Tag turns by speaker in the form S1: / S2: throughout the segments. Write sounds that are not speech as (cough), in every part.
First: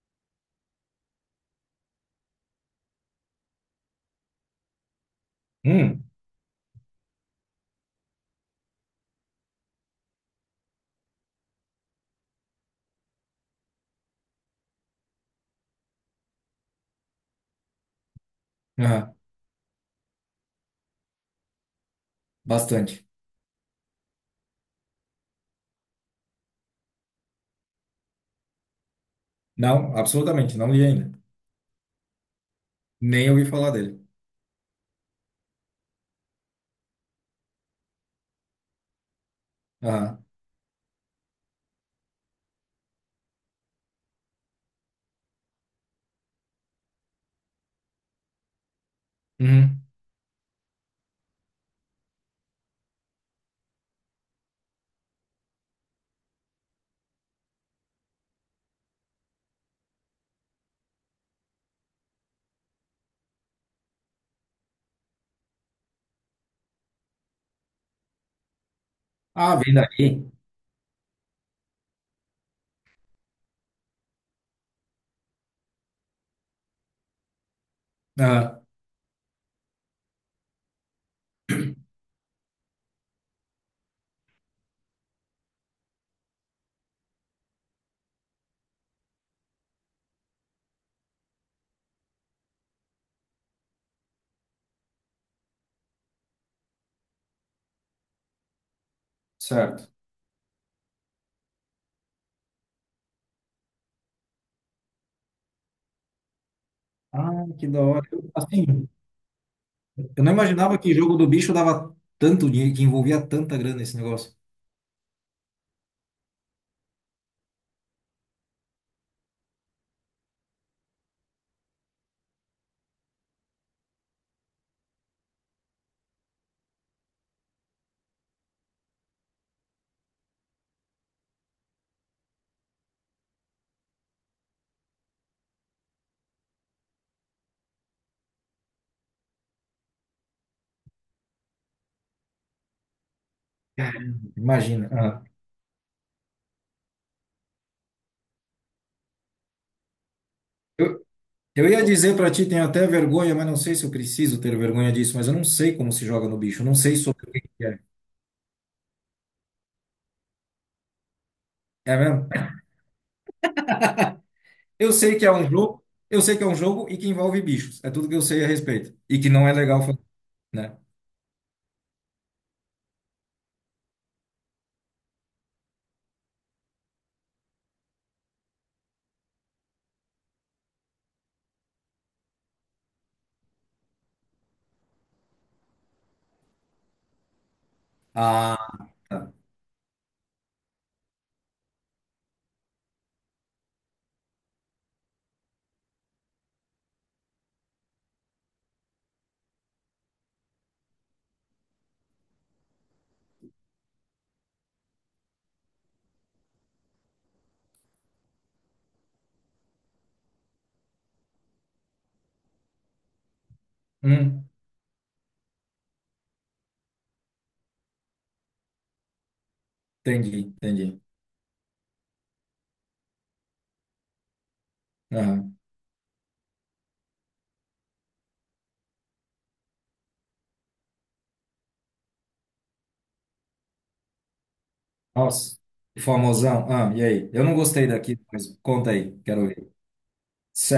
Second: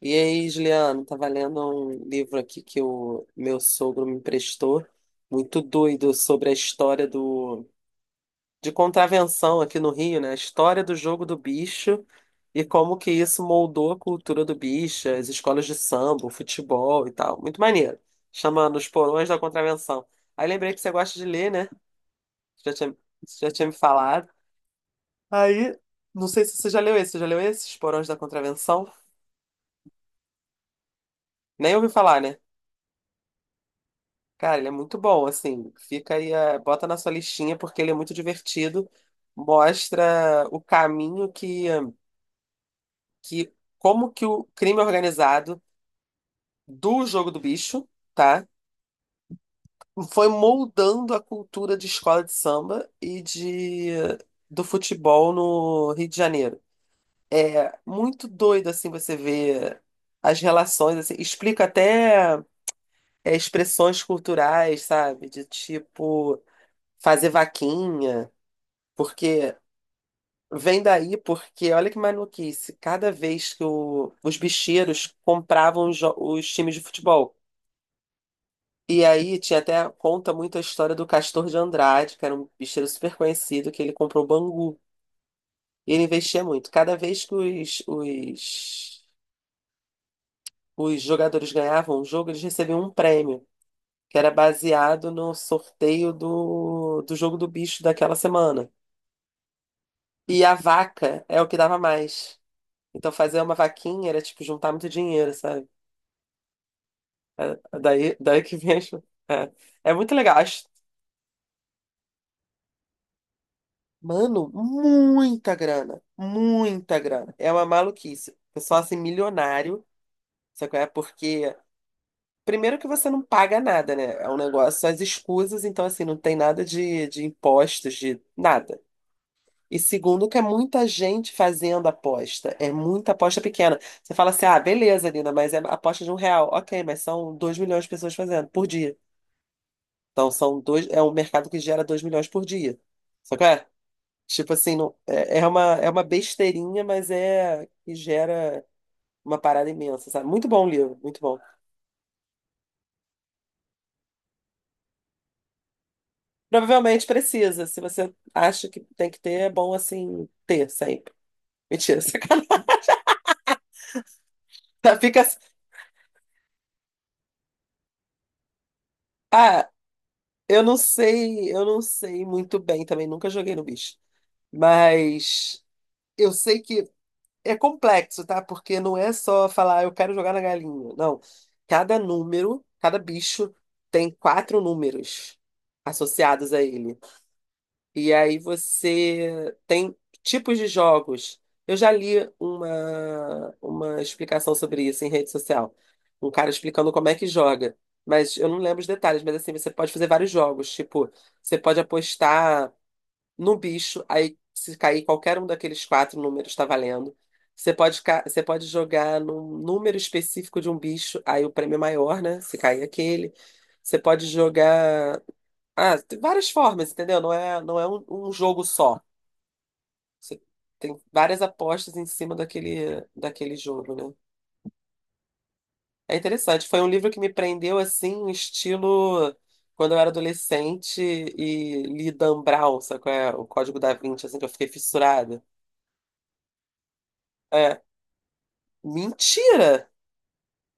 S1: E aí, Juliano, tava lendo um livro aqui que o meu sogro me emprestou, muito
S2: Hum.
S1: doido, sobre a história do de contravenção aqui no Rio, né? A história do jogo do bicho e como que isso moldou a cultura do bicho, as escolas de samba, o futebol e tal. Muito maneiro. Chama Nos
S2: Aham.
S1: Porões da Contravenção. Aí lembrei que você gosta de ler, né? Você Já tinha,
S2: Bastante.
S1: você já tinha me falado. Aí, não sei se você já leu esse. Você já leu esse, Os Porões da Contravenção?
S2: Não, absolutamente, não li ainda.
S1: Nem ouvi falar, né?
S2: Nem ouvi falar dele.
S1: Cara, ele é muito bom, assim. Fica aí, bota na sua listinha, porque ele é muito divertido.
S2: Aham.
S1: Mostra o caminho que como que o crime é organizado do Jogo do Bicho, tá?
S2: Uhum.
S1: Foi moldando a cultura de escola de samba e de do futebol no Rio de Janeiro. É muito doido, assim, você ver as relações, assim. Explica até expressões culturais, sabe? De tipo fazer vaquinha.
S2: Ah,
S1: Porque
S2: vem daí.
S1: Vem daí porque, olha que maluquice, cada vez que os bicheiros compravam os times de futebol.
S2: Aham,
S1: E aí tinha até, conta muito a história do Castor de Andrade, que era um bicheiro super conhecido, que ele comprou o Bangu. E ele investia muito. Cada vez que os jogadores ganhavam um jogo, eles recebiam um prêmio, que era baseado no sorteio do jogo do bicho daquela semana.
S2: certo.
S1: E a vaca é o que dava mais. Então fazer uma vaquinha era tipo juntar muito dinheiro, sabe?
S2: Ah, que
S1: É,
S2: da hora. Eu,
S1: daí que
S2: assim,
S1: vem. É, é muito
S2: eu não
S1: legal.
S2: imaginava que jogo do bicho dava tanto dinheiro, que envolvia tanta grana esse negócio.
S1: Mano, muita grana. Muita grana. É uma maluquice. Pessoal assim, milionário. Sabe qual é? Porque. Primeiro que você não paga nada, né? É um negócio, só as escusas, então assim, não tem nada de impostos, de nada. E segundo que é muita gente fazendo aposta. É muita aposta pequena. Você fala assim, ah, beleza, Lina, mas é aposta de um real. Ok, mas são dois milhões de pessoas fazendo por dia. Então é um mercado que gera 2 milhões por dia. Só que é, tipo assim,
S2: Imagina.
S1: não,
S2: Aham.
S1: é uma besteirinha, mas é que gera uma parada imensa, sabe? Muito bom o livro,
S2: Eu,
S1: muito bom.
S2: eu ia dizer pra ti, tenho até vergonha, mas não sei se eu preciso ter vergonha disso, mas eu não sei como se joga no bicho, eu não sei
S1: Provavelmente
S2: sobre o que que
S1: precisa,
S2: é.
S1: se você acha que tem que ter, é bom assim ter sempre.
S2: É
S1: Mentira, (laughs)
S2: mesmo?
S1: sacanagem.
S2: Eu sei
S1: Fica
S2: que é
S1: assim.
S2: um jogo, eu sei que é um jogo e que envolve bichos. É tudo que eu sei a respeito. E que não é
S1: Ah,
S2: legal fazer. Né?
S1: eu não sei muito bem também, nunca joguei no bicho. Mas eu sei que é complexo, tá? Porque não é só falar, "Ah, eu quero jogar na galinha." Não. Cada número, cada bicho tem quatro números associados a ele. E aí
S2: Ah, tá.
S1: você tem tipos de jogos. Eu já li uma explicação sobre isso em rede social. Um cara explicando como é que joga. Mas eu não lembro os detalhes, mas assim, você pode fazer vários jogos. Tipo, você pode apostar no bicho, aí se cair qualquer um daqueles quatro números está valendo. Você pode jogar num número específico de um bicho, aí o prêmio é maior, né? Se cair aquele. Você pode
S2: Hum,
S1: jogar. Ah, tem várias formas, entendeu? Não é um jogo só.
S2: Entendi,
S1: Você tem
S2: entendi.
S1: várias apostas em cima daquele jogo, né?
S2: Aham.
S1: É interessante. Foi um livro que me prendeu assim, um estilo quando eu era adolescente e li Dan Brown, sabe qual é? O Código da Vinci, assim, que eu fiquei fissurada.
S2: Nossa, famosão. Ah, e aí? Eu não
S1: É,
S2: gostei daqui, mas conta aí, quero ver.
S1: mentira!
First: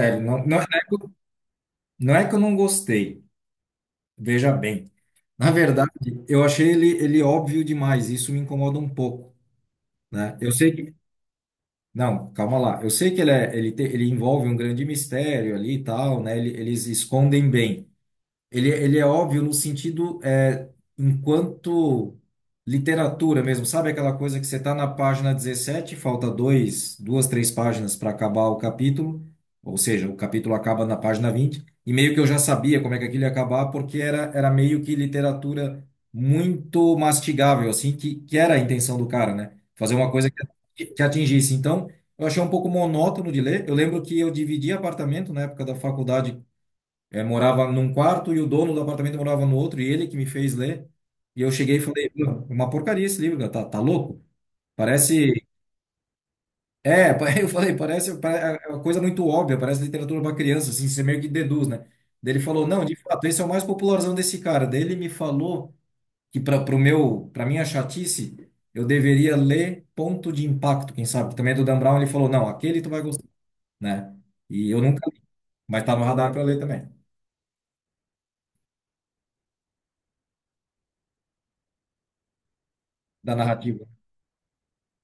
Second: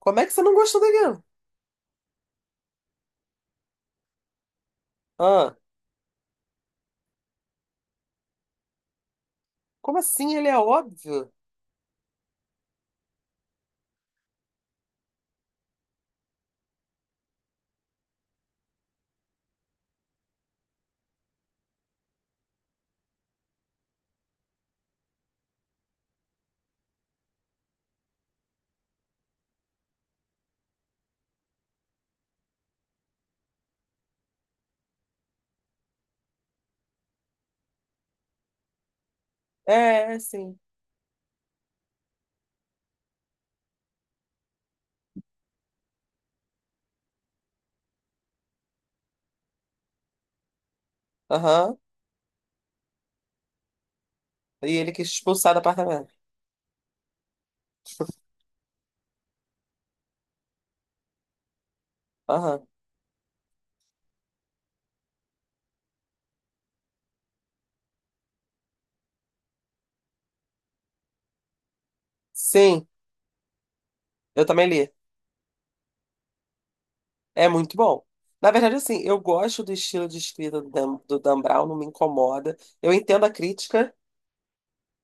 S1: Como é que você
S2: não,
S1: não
S2: não,
S1: gostou daquilo?
S2: não é que eu não gostei, veja bem. Na
S1: Ah,
S2: verdade, eu achei ele óbvio demais, isso me incomoda um pouco,
S1: como assim?
S2: né?
S1: Ele
S2: Eu
S1: é
S2: sei que...
S1: óbvio?
S2: Não, calma lá. Eu sei que ele, é, ele, te- ele envolve um grande mistério ali e tal, né? Eles escondem bem. Ele é óbvio no sentido, enquanto literatura mesmo, sabe aquela coisa que você está na página 17, falta dois, duas, três páginas para acabar o capítulo, ou seja, o capítulo acaba na página 20. E meio que eu já sabia como é que aquilo ia acabar, porque era meio que literatura muito mastigável, assim, que era a intenção do cara, né? Fazer uma
S1: É, é,
S2: coisa
S1: sim.
S2: que atingisse. Então, eu achei um pouco monótono de ler. Eu lembro que eu dividi apartamento na época da faculdade. Morava num quarto e o dono do apartamento morava no outro, e ele que me fez ler. E eu
S1: Aham.
S2: cheguei e falei, "Meu, uma porcaria esse livro, cara, tá louco?"
S1: E ele quis
S2: Parece.
S1: expulsar do apartamento.
S2: É, (laughs) eu falei, parece, é uma coisa muito óbvia, parece literatura para criança, assim, você meio que deduz, né? Daí ele falou,
S1: Aham.
S2: não, de fato, esse é o mais popularzão desse cara. Daí ele me falou que para minha chatice, eu deveria ler Ponto de Impacto, quem sabe, que também é do Dan Brown, ele falou, não, aquele
S1: Sim,
S2: tu vai gostar, né?
S1: eu também
S2: E eu
S1: li.
S2: nunca li, mas tá no radar para ler também,
S1: É muito bom. Na verdade, assim, eu gosto do estilo de escrita do Dan Brown, não me incomoda. Eu entendo a
S2: da narrativa.
S1: crítica,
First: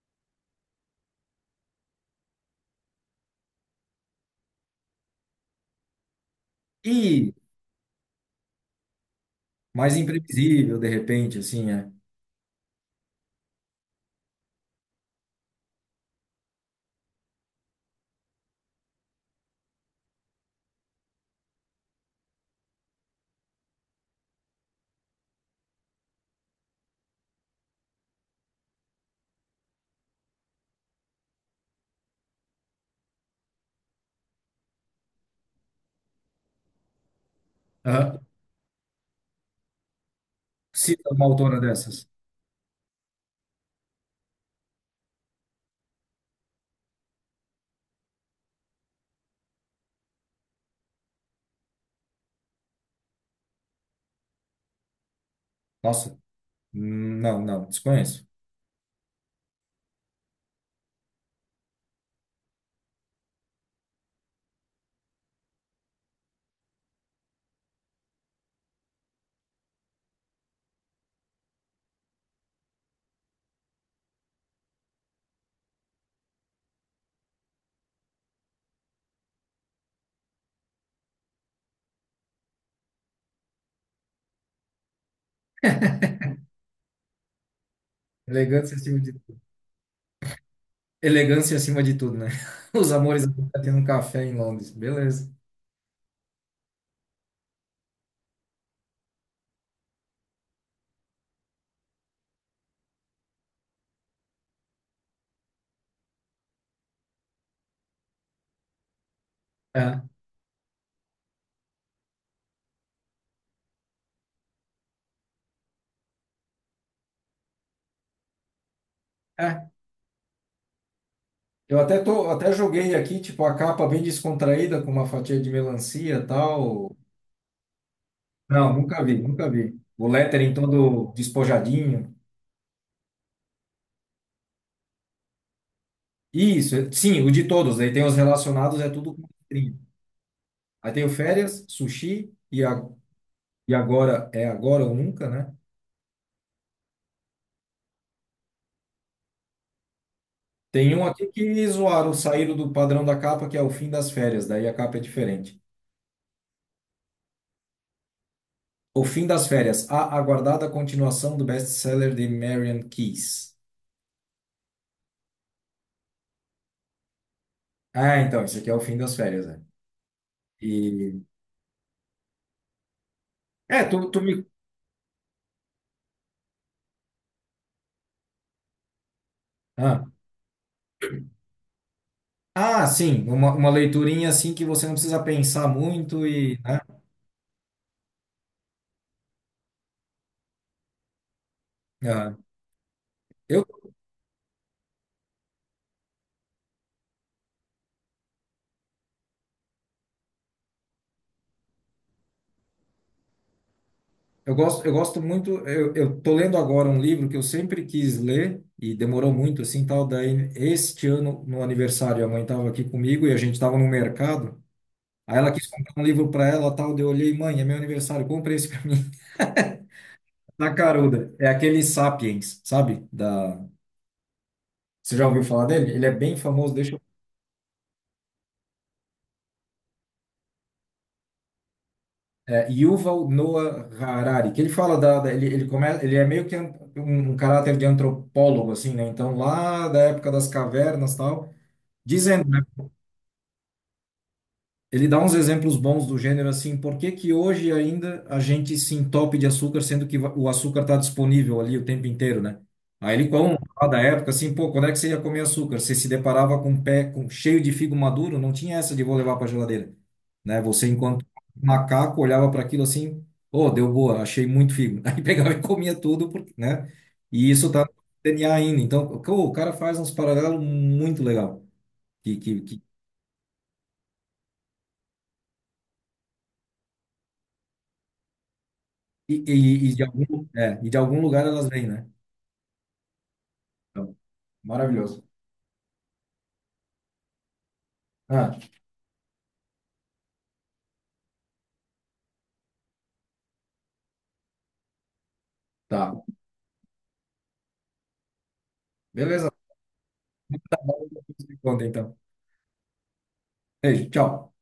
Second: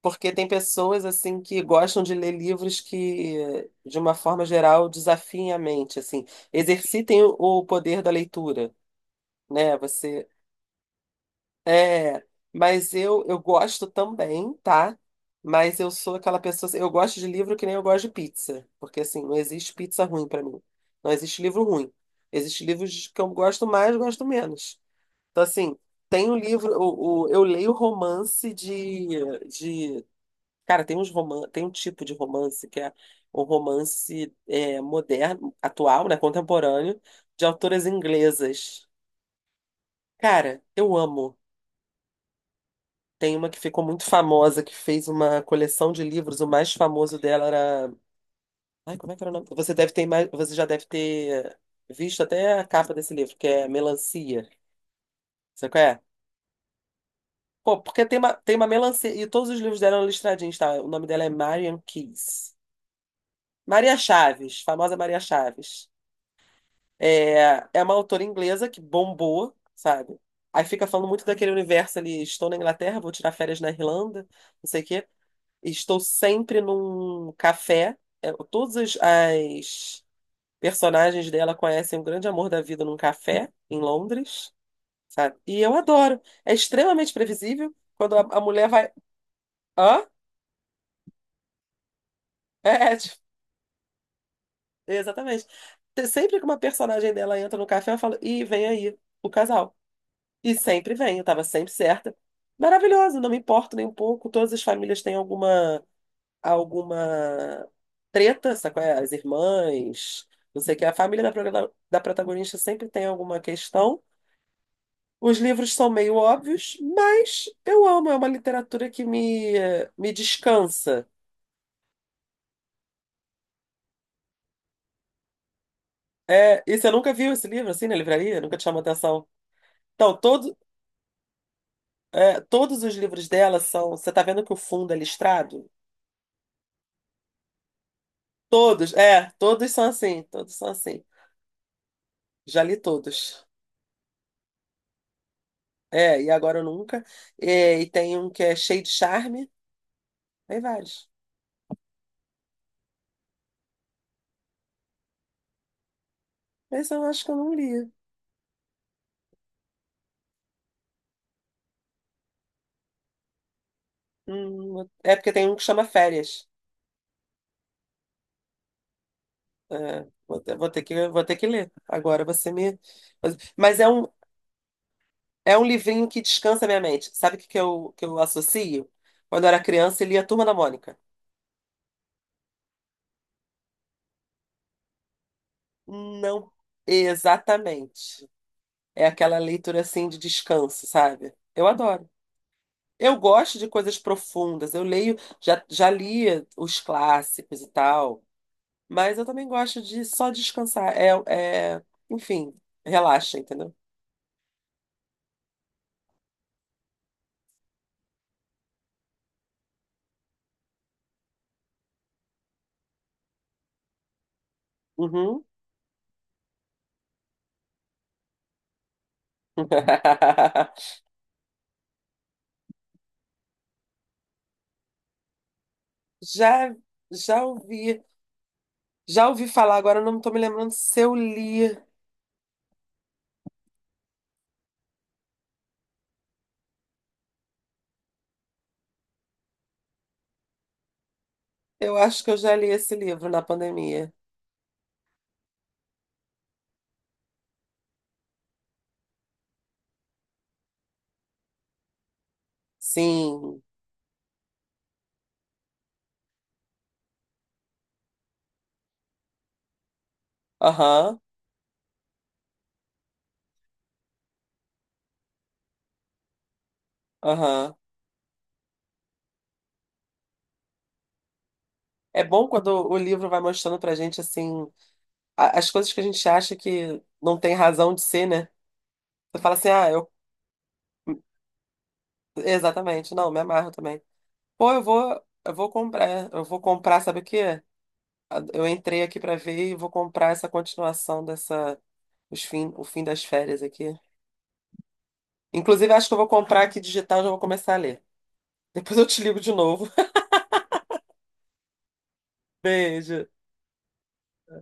S1: porque tem pessoas, assim, que gostam de ler livros que, de uma forma geral, desafiem a mente, assim, exercitem
S2: E
S1: o poder da leitura, né?
S2: mais
S1: Você
S2: imprevisível, de repente, assim, é.
S1: é, mas eu gosto também, tá? Mas eu sou aquela pessoa, assim, eu gosto de livro que nem eu gosto de pizza, porque assim, não existe pizza ruim pra mim. Não existe livro ruim. Existem livros que eu gosto mais, gosto menos. Então assim, tem um livro, eu leio romance de, cara, tem um tipo de romance que é o romance é, moderno, atual, né, contemporâneo, de autoras
S2: Aham.
S1: inglesas. Cara, eu
S2: Cita uma
S1: amo.
S2: autora dessas.
S1: Tem uma que ficou muito famosa, que fez uma coleção de livros. O mais famoso dela era. Ai, como é que era o nome? Você já deve ter visto até a capa desse livro, que é Melancia. Você conhece?
S2: Nossa, não, não,
S1: Pô, porque
S2: desconheço.
S1: tem uma melancia. E todos os livros dela eram listradinhos, tá? O nome dela é Marian Keyes. Maria Chaves, famosa Maria Chaves. É, é uma autora inglesa que bombou, sabe? Aí fica falando muito daquele universo ali, estou na Inglaterra, vou tirar férias na Irlanda, não sei o quê. Estou sempre num café. É, todas as personagens dela conhecem o grande amor da vida num café em Londres, sabe? E eu adoro. É extremamente previsível quando a mulher
S2: Elegância
S1: vai.
S2: acima de tudo.
S1: Hã?
S2: Elegância acima de tudo, né?
S1: É,
S2: (laughs) Os
S1: é, tipo,
S2: amores acontecem um café em Londres. Beleza.
S1: exatamente. Sempre que uma personagem dela entra no café, eu falo, ih, vem aí, o casal. E sempre vem, eu tava sempre certa. Maravilhoso, não me importo nem um pouco. Todas as famílias têm alguma treta, sabe qual é? As
S2: Aham.
S1: irmãs, não sei o que. A família da protagonista sempre tem alguma questão. Os livros são meio óbvios, mas eu amo, é uma literatura que
S2: É,
S1: me descansa.
S2: eu até tô, até joguei aqui, tipo, a capa bem descontraída, com uma fatia de melancia e
S1: É, e você
S2: tal.
S1: nunca viu esse livro assim na livraria? Nunca te
S2: Não,
S1: chamou
S2: nunca vi,
S1: atenção?
S2: nunca vi. O
S1: Então,
S2: lettering
S1: todo,
S2: todo despojadinho.
S1: é, todos os livros dela são. Você tá vendo que o fundo é listrado?
S2: Isso, sim, o de todos. Aí tem os relacionados, é
S1: Todos,
S2: tudo com
S1: é, todos
S2: letrinha.
S1: são assim, todos são
S2: Aí
S1: assim.
S2: tem o férias, sushi,
S1: Já li todos.
S2: e agora é agora ou nunca, né?
S1: É, e agora eu nunca. É, e tem um que é cheio de charme. Tem
S2: Tem um
S1: vários.
S2: aqui que zoaram, saíram do padrão da capa, que é o fim das férias, daí a capa é diferente.
S1: Mas eu acho que eu não li.
S2: O fim das férias, a aguardada continuação do best-seller de Marian Keyes.
S1: Hum, é porque tem um que chama Férias.
S2: Ah, então, isso aqui é o fim das férias, né?
S1: É, vou
S2: E...
S1: ter que ler. Agora você me. Mas
S2: É, tu me...
S1: é um livrinho que descansa minha mente. Sabe o que eu associo? Quando eu era criança
S2: Ah,
S1: e lia Turma da Mônica.
S2: Ah, sim, uma leiturinha assim que você não precisa pensar muito
S1: Não,
S2: e... né?
S1: exatamente. É aquela leitura assim de descanso, sabe? Eu adoro.
S2: Ah.
S1: Eu gosto
S2: Eu
S1: de coisas profundas. Eu leio, já li os clássicos e tal. Mas eu também gosto de só descansar. É, é... Enfim, relaxa, entendeu?
S2: Eu gosto, eu gosto muito. Eu tô lendo agora um livro que eu sempre quis ler e demorou muito, assim, tal. Daí, este ano, no aniversário, a mãe estava aqui comigo e a gente estava no mercado. Aí
S1: Uhum.
S2: ela quis comprar um livro para ela, tal. Daí eu olhei, mãe, é meu aniversário, compra esse para mim. (laughs) Na
S1: (laughs)
S2: caruda. É aquele Sapiens, sabe? Da... Você já ouviu falar dele? Ele é bem famoso,
S1: Já,
S2: deixa eu...
S1: já ouvi, já ouvi falar, agora eu não estou me lembrando se eu li.
S2: É, Yuval Noah Harari, que ele fala ele começa, ele é meio que um caráter de antropólogo assim, né? Então lá da época das cavernas, tal,
S1: Eu acho que eu
S2: dizendo.
S1: já li esse livro na pandemia.
S2: Ele dá uns exemplos bons do gênero assim, por que que hoje ainda a gente se entope de açúcar, sendo que o açúcar está disponível ali o tempo inteiro, né? Aí ele, sim,
S1: Sim.
S2: conta lá da época assim, pô, quando é que você ia comer açúcar? Você se deparava com um pé cheio de figo maduro, não tinha essa de vou levar para geladeira, né? Você,
S1: Aham,
S2: enquanto macaco, olhava para aquilo assim, ô, deu boa, achei muito figo. (laughs) Aí pegava e comia tudo, porque, né? E isso
S1: aham.
S2: tá no DNA ainda. Então, o cara faz uns paralelos muito legal.
S1: É bom quando
S2: Que
S1: o livro vai mostrando pra gente, assim, as coisas que a gente acha que não tem razão de ser, né?
S2: E,
S1: Você fala assim, ah, eu.
S2: e de algum lugar elas vêm, né?
S1: Exatamente, não, me amarro também.
S2: Então,
S1: Pô,
S2: maravilhoso.
S1: eu vou comprar, sabe o quê?
S2: Ah,
S1: Eu entrei aqui pra ver e vou comprar essa continuação dessa, o fim das férias aqui. Inclusive, acho que
S2: tá.
S1: eu vou comprar aqui digital, já vou começar a ler. Depois eu te ligo
S2: Beleza.
S1: de novo.
S2: Se conta, então.
S1: (laughs) Beijo.
S2: Beijo, tchau.